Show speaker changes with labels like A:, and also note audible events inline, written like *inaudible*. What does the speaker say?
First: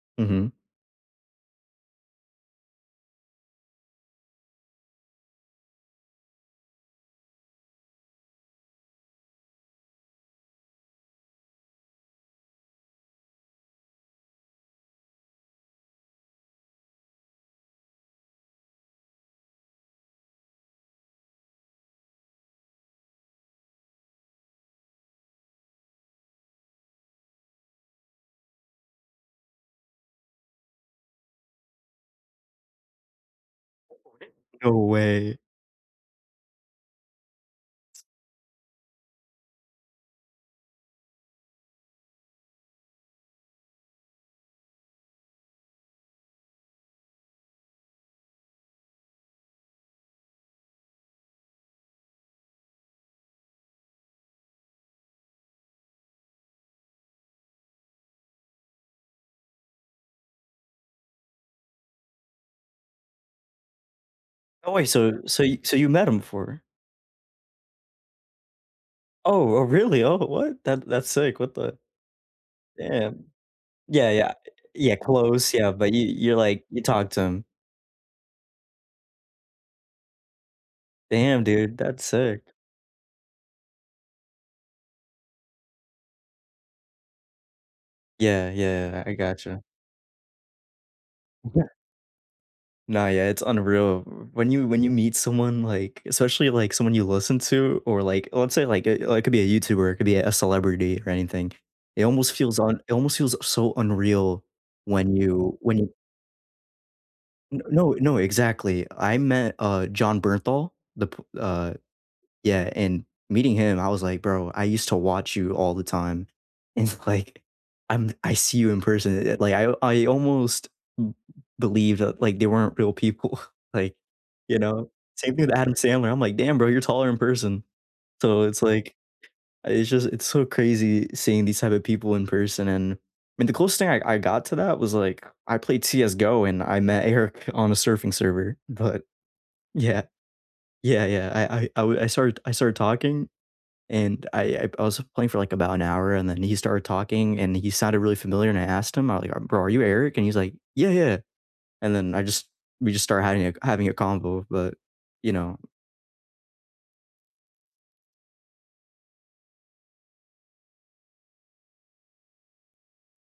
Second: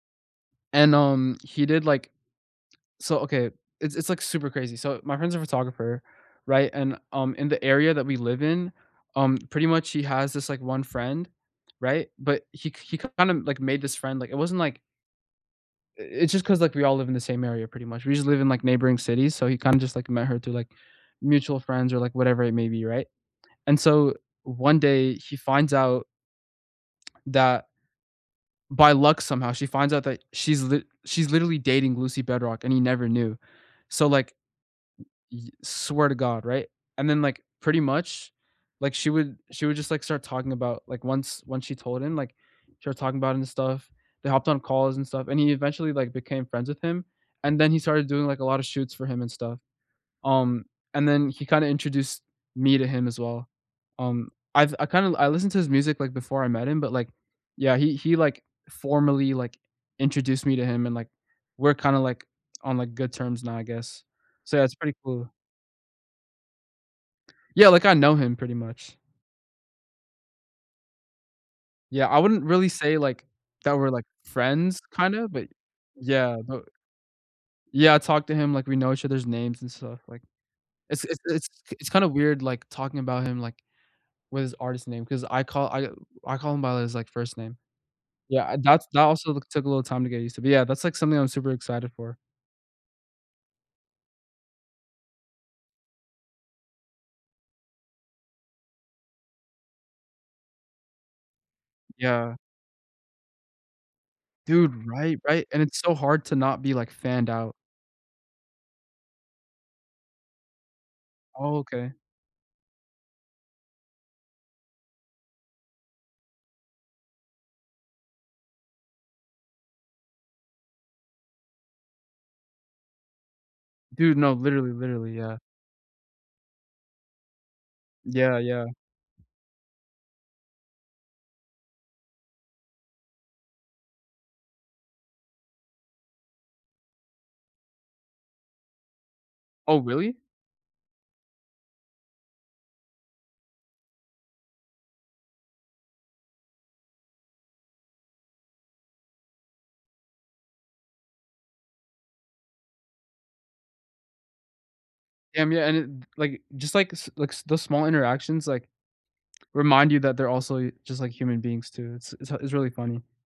A: Mhm.
B: And, um, he did like so okay. It's it's like super crazy, so my friend's a photographer, right, and, um, in the area that we live in, um, pretty much he has this like one friend. Right, but he k he kind of, like, made this friend like, it wasn't like i it's just 'cause, like, all live in the same area pretty much, we just live in, like, neighboring cities, so he kind of just like met her through, like, mutual friends or like whatever it may be, right? And so one day he finds out that by luck somehow, she finds out that she's li she's literally dating Lucy Bedroque and he never knew. So like
A: No way.
B: Y swear to God, right? And then like, pretty much, like, she would she would just like start talking about like once once she told him, like started talking about it and stuff, they hopped on calls and stuff, and he eventually, like, became friends with him, and then he started doing, like, a lot of shoots for him and stuff, um, and then he kinda introduced me to him as well. Um, I've I kinda I listened to his music, like, before I met him, but, like, yeah, he he, like, formally, like, introduced me to him and, like, we're kinda, like, on, like, good terms now, I guess. So
A: Oh,
B: that's
A: wait,
B: pretty
A: so
B: cool.
A: so y so you met him before?
B: Yeah like, I know him pretty much.
A: Oh, oh, really, oh, what, that that's sick, what the
B: Yeah, I wouldn't really say,
A: damn.
B: like, that we're, like,
A: Yeah, yeah.
B: friends,
A: Yeah,
B: kind of, but
A: close, yeah, but you you're,
B: yeah, but
A: like, you talk to him.
B: Yeah, I talked to him like we know each other's names and stuff like it's it's
A: Damn,
B: it's
A: dude,
B: it's kind
A: that's
B: of weird
A: sick.
B: like talking about him like with his artist name 'cause I call I I call him by his, like, first name.
A: Yeah,
B: Yeah, that's that
A: yeah, I I
B: also
A: gotcha.
B: took a little time to get used to, but, yeah, that's, like, something I'm super
A: *chuckles*
B: excited for.
A: Nah, yeah, it's unreal, w when you when you meet someone, like especially, like, someone you listen to, or, like, let's say, like, eh, like could be a YouTuber, it could be a celebrity or anything. It almost
B: Yeah.
A: feels un it almost feels so unreal
B: Dude,
A: when
B: right, right,
A: you
B: and
A: when
B: it's
A: you
B: so hard to not be, like, fanned out.
A: N no, no exactly, I met, uh, Jon Bernthal, the p
B: Oh,
A: Uh,
B: okay.
A: yeah, and meeting him, I was like, "Bro, I used to watch you all the time." It's like, I'm I see you in person, eh, like, I I almost b believe that, like, they weren't real people, like,
B: Dude, no,
A: you
B: literally,
A: know,
B: literally,
A: same
B: yeah.
A: thing with Adam Sandler, I'm like, "Damn, bro, you're taller in person."
B: Yeah,
A: So it's
B: yeah.
A: like it's just it's so crazy seeing these type of people in person, and I mean, the coolest thing I I got to that was, like, I played CS:GO and I met Eric on a surfing server, but
B: Oh,
A: yeah.
B: really?
A: Yeah, yeah, I I I w I started I started talking and I I I was playing for, like, about an hour and then he started talking and he sounded really familiar and I asked him, I'm like "Bro, are you Eric," And he's like, "Yeah, yeah," and then I just we just started hiding a having a convo, but, you
B: Damn, yeah,
A: know
B: and it like, just like s like, the small interactions, like, remind you that they're also just, like, human beings too, it's it's h it's really funny.